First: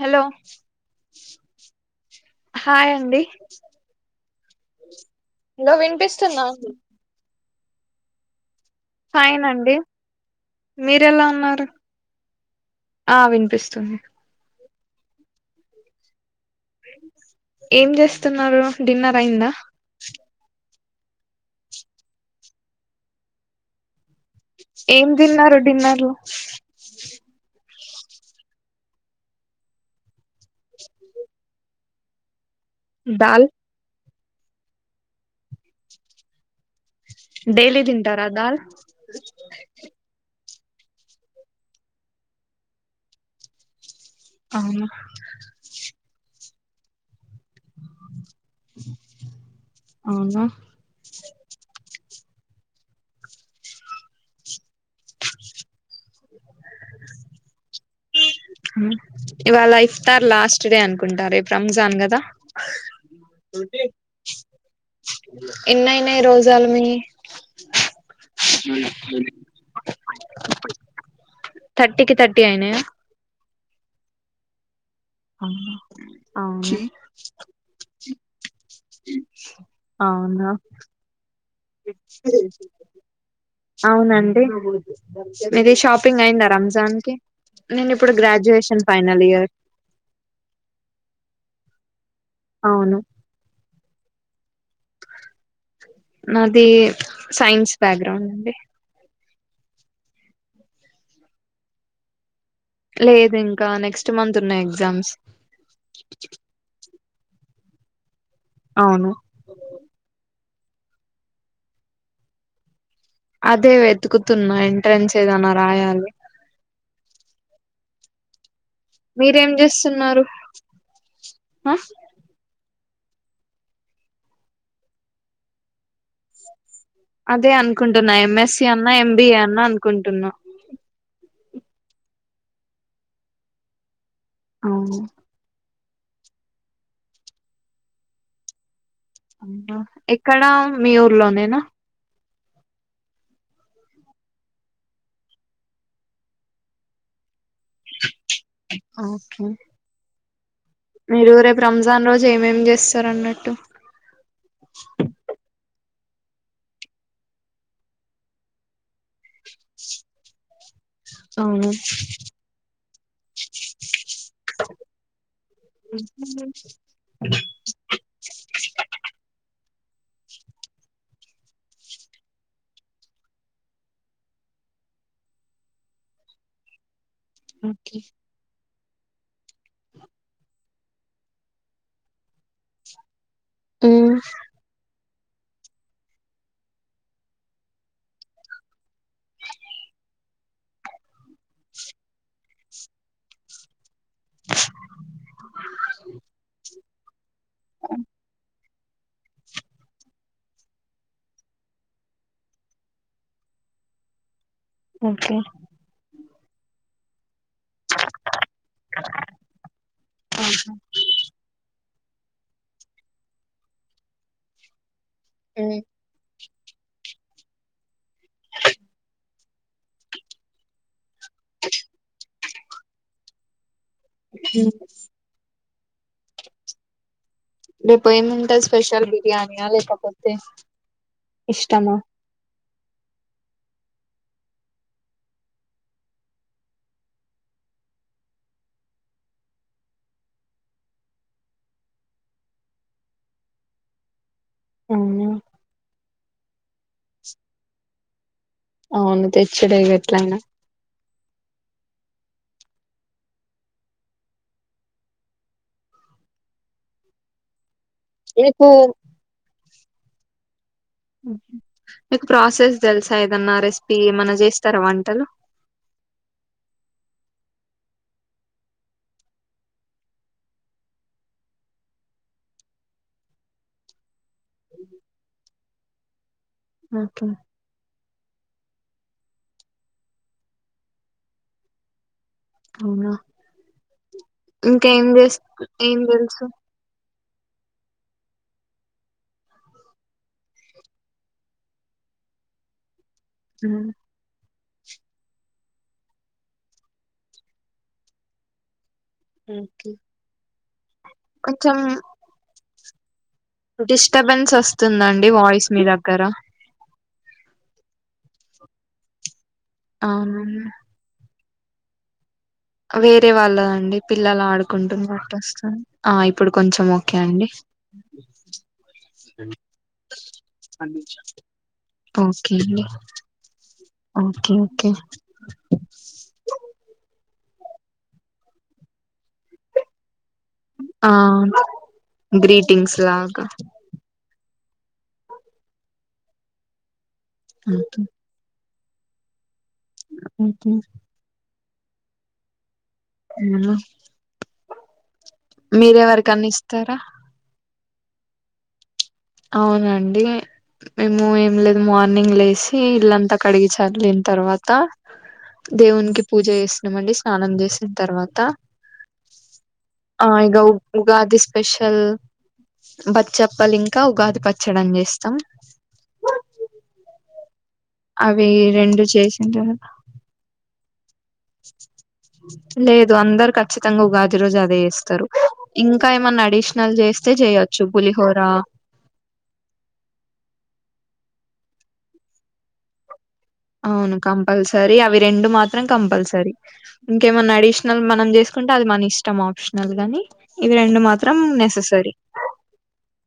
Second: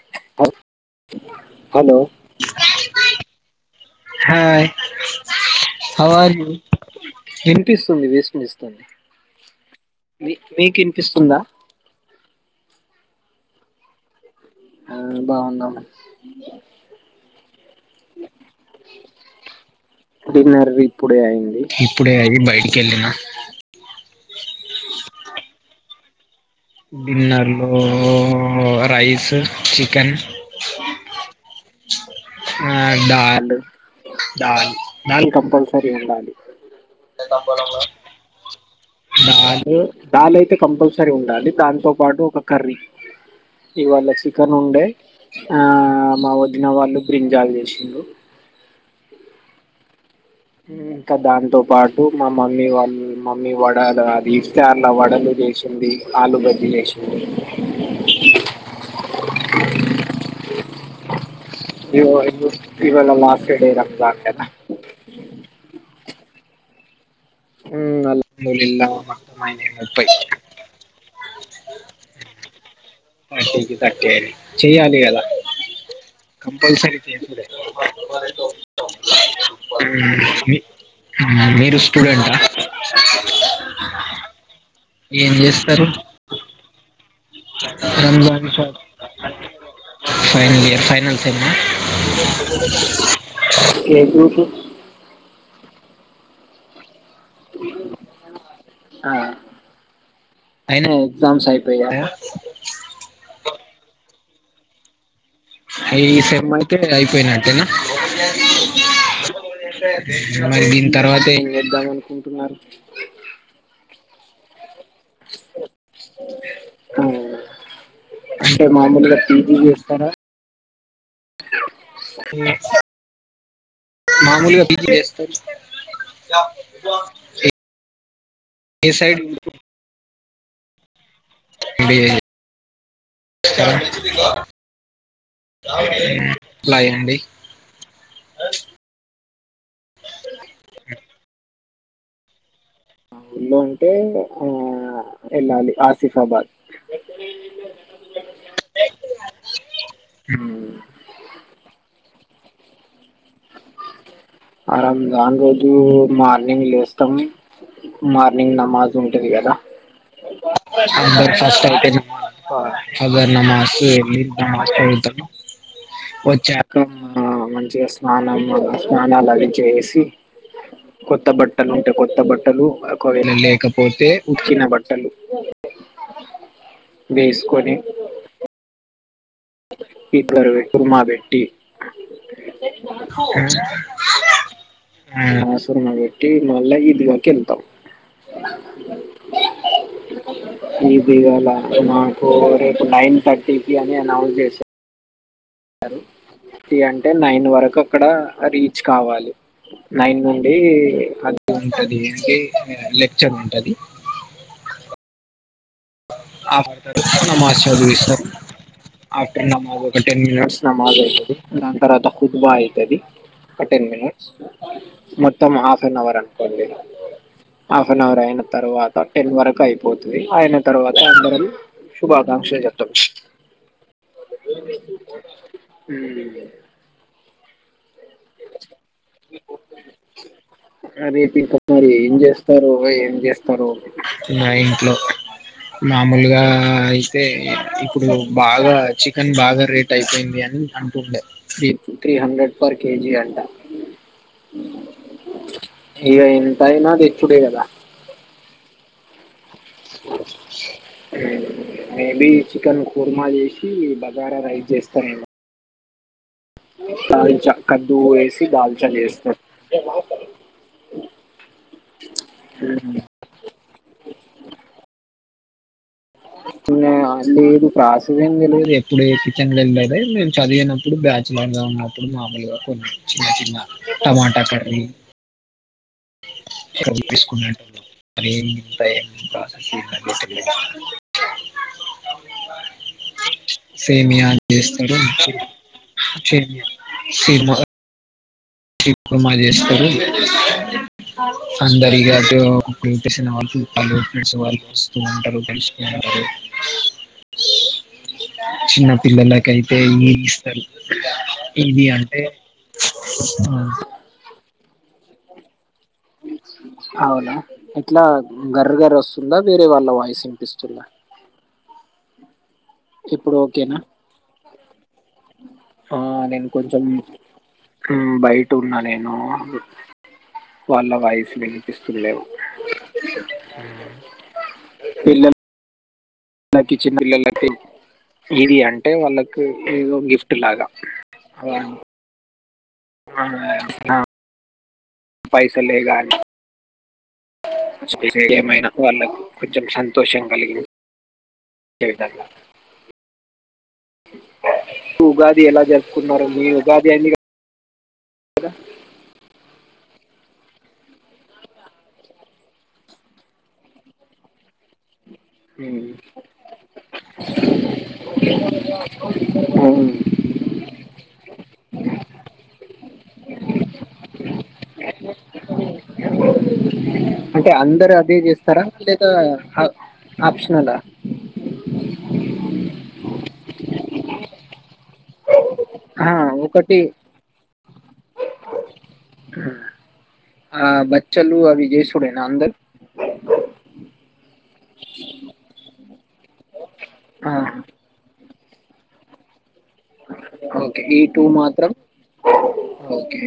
Hello హ hello hi అండి hi ఇంకా వినిపిస్తుందా స్తుంది వే ఫైన్ అండి మీకు మీరు ఎలా వినిపిస్తుందా ఉన్నారు ఆ వినిపిస్తుంది ఆ బాగుందావు అ ఏం చేస్తున్నారు డిన్నర్ అయిందా డిన్నర్ ఇప్పుడే అయింది ఇప్పుడే అయిి బయటికి వెళ్ళిన ఏం తిన్నారు డిన్నర్లు బిన్నార్లు రైస్ చికెన్ ఆ దాల్ దాలు దాల్ దాల్ కంపల్సరీ ఉండాలి డైలీ తింటారా అ దాల్ దాల్ దాలయితే కంపల్సరీ ఉండాలి దాంతో పాటు ఒక కర్రీ ఇవాళ చికన్ ఉండే అవునా ఆ మా వదిన వాళ్ళు బ్రింజాల్ చేసిండ్రు [inaudible] ఇంకా దాంతో పాటు మామ మమ్మీ వాళ్ళు మమ్మీ వడలు అది ఇస్తే ఆలువడలు చేసింది ఆలు తినేసి [inaudible] ఇవాళ ఇఫ్తార్ లాస్ట్ డే అనుకుంటా రంజాన్ కదా [unintelligible] మే రోజల మీ హుం అళ ముప్పై థర్టీకి థర్టీ అయినాయా [unintelligible] ఆ కంపల్సరి అవునా [inaudible] అవునండి ఏం మీది చేస్తారు షాపింగ్ అయింద రా దానికి నేను ఇప్పుడు graduation final year final year final సే అవును ఏ గ్రూపు అది సైన్స్ బ్యాక్గ్రౌండ్ అండి ఆ అయినా ఎగ్జామ్స్ అయిపోయాయా లేదు ఇంకా నెక్స్ట్ మంత్ ఉన్నాయి ఎగ్జామ్స్ పోయినాంటేనా అవును మరి దీని తర్వాత ఏం చేద్దాం అనుకుంటున్నారు అదే వెతుకుతున్నా ట్రెంస్ చేదానా రాయాలి అ అే మామూలుగా మీరేం పజ చేస్తారా చేస్తున్నారు ఆ మామూలు బి వస్ అదే అనుకుంటున్నా ఎంఎస్సి ఏ అన్నా సైడ్ ఎంబిఏ అన్నా అనుకుంటున్నా అ అవు లాయండి అవునా ఎక్కడ మీ ఊర్లోనేనా ఊళ్ళ అంటే ఆ వెళ్ళాలి ఆసిఫాబాద్ ఓకే ఉ మీరు రేపు రంజాన్ రోజు ఏమేం చేస్త ఆరందా అనిదు మార్నింగ్ లేస్తం మార్నింగ్ నమాజ్ ంటది కదా ఫస్ట్ అవును అయితేర్ మార్ వెతాను వచ్చాక మంచిగా వ స్నాన స్నానాలు అవి చేసి కొత్త బట్టలు ఉంటే కొత్త బట్టలు ఒకవేళ లేకపోతే ఉతికిన బట్టలు వేసుకొని ఓకే ఇద్దరు వె కుర్మా పెెట్టి ఓ ఉమ్. ఆసుర పెట్టి మళ్ళా ఈద్గాకి వెళ్తాం ఈద్గా మాకు రేపు నైన్ థర్టీకిి అని విష సారు అంటే నైన్ వరకు అక్కడ ర కావాలి నైన్ నుండి అ ఉంటది అంటే లెక్చర్ ఉంటది ఓకే ఆ పతారు నమ్స్ చదు ఇష్ట ఆఫ్టర్ నమ్ టెన్ మట్స్ ఆహా. నజ అదు నంతర కుతుబా అయితది టెన్ మనిట్స్ మొత్తం half um. An hour a half an hour అయిన తర్వాత టెన్ వరకు అయిపోతుంది ఆయన తరవాత్ ఏ అందరం శుభాకాంక్షల్ జప్ మ్మ్ లేద్ రేపు ఏముంటది స్పెషల్ బిర్యాని యా లేకపోతే రేపు ఇంకా మరి ఇష్టమా ఏం చేస్తారు ఏం చేస్తారు నా ఇంట్లో మామూలుగా అయితే ఇప్పుడు బాగా చికన్ బాగా రేట్ అయిపోయింది అని అంటుండే three three hundred per KG అంట అవునా ఇగ ఎంతయినా తెచ్చుడే గదా అవును తెచ్చుడే గేట్లైనా చికన్ కుర్మా చేేసి బగారా రైస్ జేస్తా మల్ల దాల్చా కద్దూ ఏసి మీకు దాల్చల్ ఏస్తర్ మీకు ప్రాసెస్ తెల్సా ఏదన్నా రెసిపీ ఏమన్నా జేస్తారా వంటలు ఇంగ లేదు ప్రాసెస్ ఏం తెలీదు ఎప్పుడే కిచెన్ లో ఎల్లలేదా నేను చదివినప్పుడు బ్యాచులర్ గా ఉన్నప్పుడు మామూలుగా కొన్ని చిన్న చిన్న టమాటా కర్రీ కర్రీ ఓకే చేసుకునేటోల్లం మరీ ఇంత ఏం ప్రాసెస్ అవునా [unintelligible] సేమియా జేస్తడు ఇంకేం చేస్ ఏం తెలుసు చేమియా షీల్మగ షీల్కుర్మ చేస్తరు అందరిగ జో చేసిన వాళ్ళు అండ్ ఫ్రెండ్స్ వాళ్ళు వస్తూ ఉంటరు కలుసుకుంటరు చిన్న పిల్లలకైతే ఓకే ఈష్ తడి ఇదీ అంటే ఆ, డిస్టపెన్స్ వస్తుందన్ డి వాయిస్ మీ దగ్గర అవునా ఎట్లా గర్ గర్ వస్తుందా వేరే వాళ్ళ వాయిస్ అవును ఇన్పిస్తుందా వేరే ఓకేనా వాళ్ళదండి పిల్లలు ఆడుకుంటున్నట్టు వస్తు ఆ నేను ఇప్పుడు కొంచెం ఓకే అండి మ్, బయట ఉన్నా నేను వాళ్ళ వాయిస్ వినిపిస్తుండలేవు ఓకే అండి ఓకే ఓకే పిల్లలకి చిన్న పిల్లలకి ఇది అంటే వాళ్ళకు ఏదో గిఫ్ ఫ్ట్ లాగ గ్రి ఆ పైసాలే గాని ఓకే ఏమైనా వాళ్ళకు కొంచెం సంతోషం కలిగింది ఓకే [unintelligible] అవునా ఉగాది ఎలా చేసుకున్నారు మీ మీరెవరికన్నా ఉగాది ఇస్తారా అన్ని కదా అవునండి మేము ఏం లేదు మార్నింగ్ లేసి ఇల్లంతా కడిగి చల్లిన తర్వాత కదా మ్, దేవునికి పూజ చేసినమండి స్నానం చేసిన తర్వాత మ్. ఆ ఇగ ఉగాది స్పెషల్ బచ్చప్పలు ఇంకా ఉగాది పచ్చడం చేస్తాం అంటే అందరు అదే అవి చేస్తారా రెండు లేదా చేసిండ్ర ఆప్షనలా లేదు అందరు ఖచ్చితంగా ఉగాది రోజు అదే చేస్తరు ఇంకా ఆ ఏమన్నా ఒకటి అడిషనల్ చేస్తే చేయొచ్చు పులి పోరా ఆ బచలులు అవి జసుడే అందరు అం కంపల్సర ఆ ఇంకేమన్నా అడిషనల్ మనం చేస్తే ంటే అది మన ఇష్టం ఆప్షన్ ఓకే ఈ టూ మాత్రం నెససరీ ఓకే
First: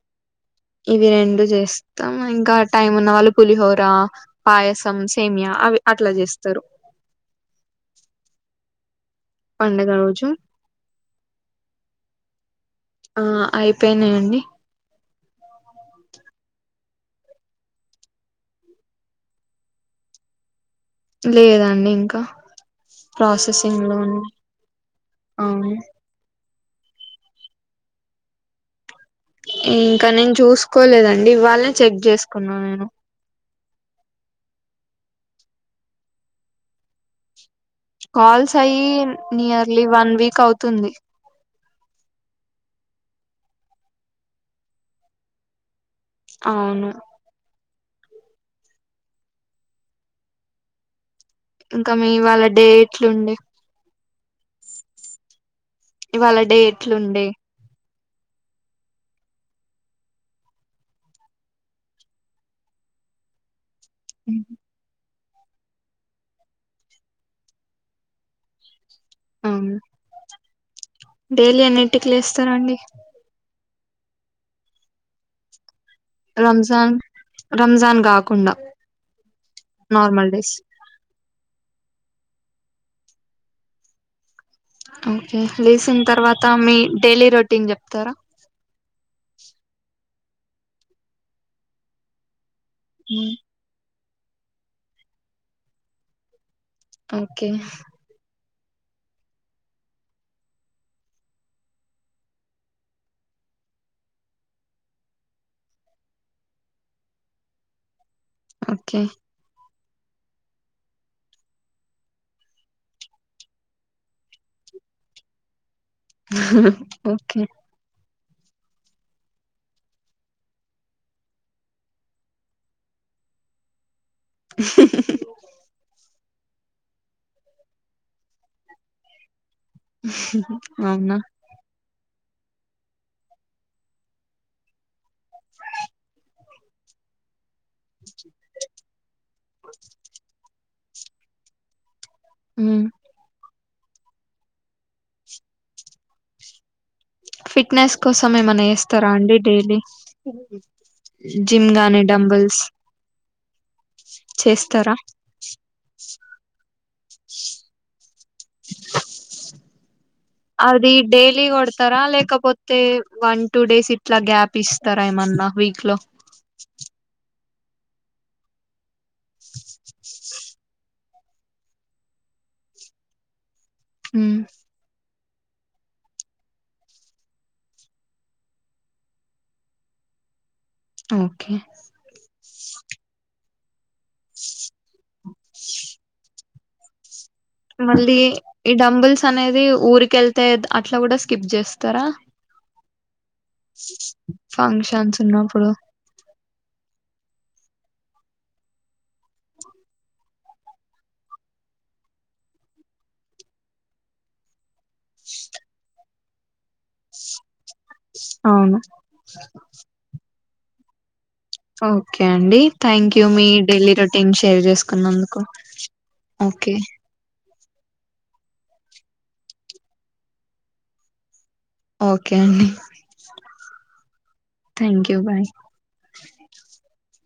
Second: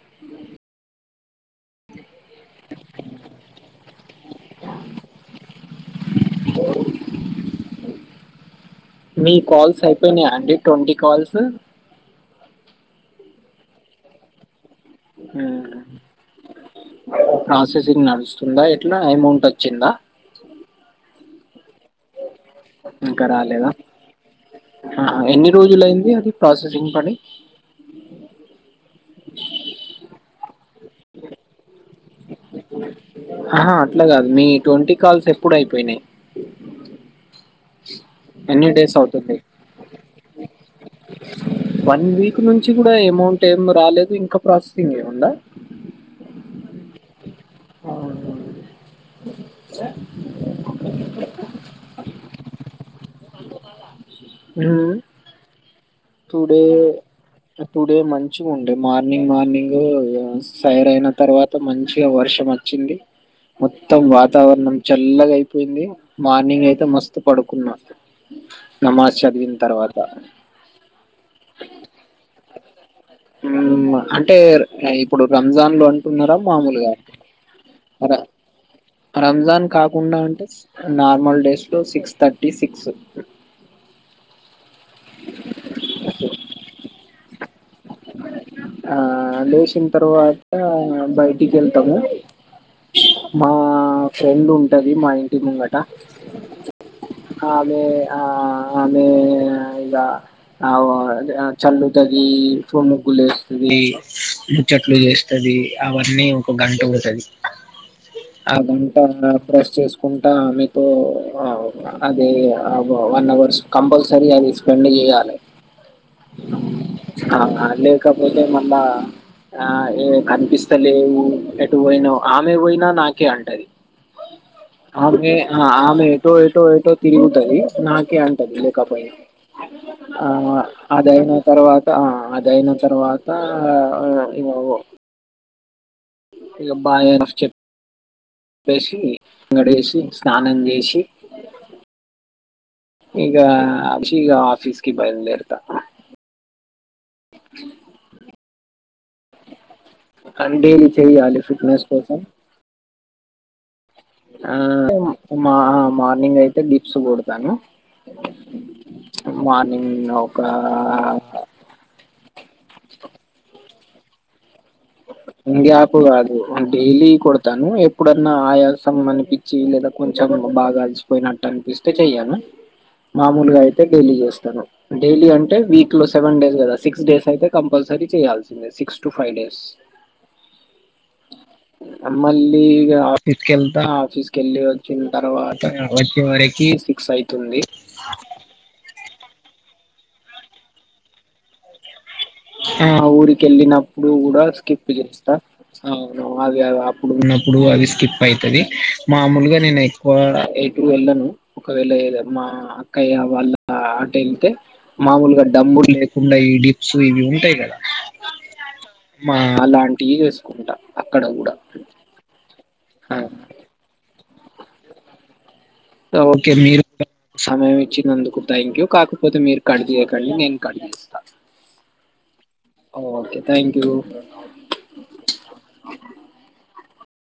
ఉ ఇవి రం చేస్తాం ఇంకా టైం ఉన్న వాళ్ళు పులిహోర పాయసం సేమయ అవి అట్లా చేస్తారు మీ కాల్స్ పడుగ రోజు అయిపోయినాయా అండి ట్వంటీ కాల్స్ ఆ అయిపోయినాయంండి ప్రాసెసింగ్ నడుస్తుందా ఎట్లా అమౌంట్ వచ్చిందా లేదా ఇంకా రాలేదా లో ఉన్నాయి ఎన్ని అవును రోజులుయింది అది ప్రాసెసింగ్ పని కోలేదండి వాళ చెక్ చేసుకున్నా నేను ఆహా అట్లా కాదు మీ ట్వంటీ కాల్స్ ఎప్పుడు అయిపోయినాయి కాల్స్ ఎన్ని అయి్యి డేస్ అవుతుంది నియర్లీ వన్ వీక్ అవుతు తుంది వన్ వీక్ నుంచి కూడా ఎమౌంట్ ఏం రాలేదు ఇంకా ప్రాసెసింగ్ ఏముందా అవును అవును స ఇంకా మీ వాళ్ళ డే ఎట్లుండే మ్మ్ ఇవాళ డే టుడే ఎట్లుండే డే మంచిగా ఉండే మార్నింగ్ మార్నింగ్ సైర్ అయిన తర్వాత మంచిగా వర్షం వచ్చింది మొత్తం వాతావరణం చల్ ఇల్లగా అయిపోయింది మార్నింగ్ అయితే మస్తు పడుకున్నా నమాజ్ చదివిన అవును తర్వాత డైలీ ఎన్నిటికి లేస్తారండి అంటే ఇప్పుడు రంజాన్ లో వున్నారా మామూలుగా రంజాన్ రంజాన్ ర కాకుండా రంజాన్ కాకుండా నార్మల్ అంటే డేస్ నార్మల్ డేస్ లో సిక్స్త్ థర్టీ సిక్స్ ఓకే లేసిన తర్వాత మీ డైలీ రొ టీన్ చెప్తారా లేసిన తర్వాత బయటికి వెళ్తాము మా ఫ్రెండ్ ఉంటుంది మా ఇంటి ముంగట ఓకే అ అదే ఆ ఆమె ఇక ఆ చల్లుతుంది. ఇంట్లో ముగ్గులు వేస్తుంది, ముచ్చట్లు చేస్తది అవన్నీ ఒక గంట పోతది ఆ ఓకే గుంటా [unintelligible] ప్రాస్ చేసు కుంటా ఆమెతో ఆ అదే వన్ అవర్స్ కంపల్సరీ అది స్పెండ్ చేయాలి ఆ ఓకే లేకపోతే మళ్ళా ఆ ఏ కనిపిస్తలేవు ఎటు పోయినా ఆమె పోయినా నాకే అంటది ఆమె ఆమె ఏటో ఏటో తిరుగుతది నాకే అంటది లేకపోయినా ఆ అమ్మ అవునా అదయిన తర్వాత అదయిన తర్వాత ఇ ఇబాయే ఈనాస్ చెప్ లేసింది గడేసి స్నానం చేసి ఇకా ఆఫిసి ఆఫస్కి బైలు దేరుత ఫిట్నెస్ కోసం ఏమన్నా చెస్ట్ స్తారా అండి డైలీ, డైలీ చెయ్యాలి జిమ్ ఫిట్నెస్ గాని కోసం డబుల్స్ ఆ మార్నింగ్ అయితే డిప్స్ కొడతాను మార్నింగ్ ఒక అది డైలీ కొడతారా లేక పోతే వన్ టూ డేస్ ఇట్లా గ్యాప్ ఇస్త ఏం గ్యాప్ అది డైలీ కొడతా ాను ఎప్పుడన్నా ఆయా అనిపించి లేదా కొంచెం బాగా అలసి నట్టు అనిపిస్తే చెయ్యను, మామూలుగా అయితే అ డైలీ చేస్తాను డైలీ అంటే వీక్ లో సెవెన్ డేస్ కదా సిక్స్ డేస్ అయితే కంపల్సరీ చేయాల్సిందే six to five days okay మళ్ళీ ఇగ ఆఫీస్ కెల్టా ఆఫీస్కెళ్ళి వచ్చిన తర్వాత వచ్చ కే సిక్స్ ఐదే మళ్ళీ ఈ డంబుల్స్ అనేది ఊరిక వెళ్తే అట్లా కూడా స్కిప్ చేస్తారా ఆ ఊరిక వెళ్ళినప్పుడు కూడా స్కిప్ ఫంక్షన్స్ చేస్తా ఉన్నప్పుడు అవును అదే ఇప్పుడు ఉన్నప్పుడు అవి స్కిప్ అవుతది మామూలుగా నేను ఎక్కువ ఎటు వెళ్ళను ఒకవేళ మా అక్కయ్య వాళ్ళ అట వెళ్తే మామూలుగా డమ్బులు లేకుండా ఈ డిప్స్ తూ విింటాయి కదా అవును మా అలాంటివి చేసుకుంట కుంట ఓకే అండి ఆ, థ్యాంక్ మీ డెయిలీ రొటీన్ టీం షేర్ చేసుకున్నందుకు ఓకే మీరు సమయం ఇచ్చినందుకు థ్యాంక్ ూ కాకపోతే మీరు కట్చేయకండి నేను కట్చేస్తాను ఓకే అండి thank you thank you bye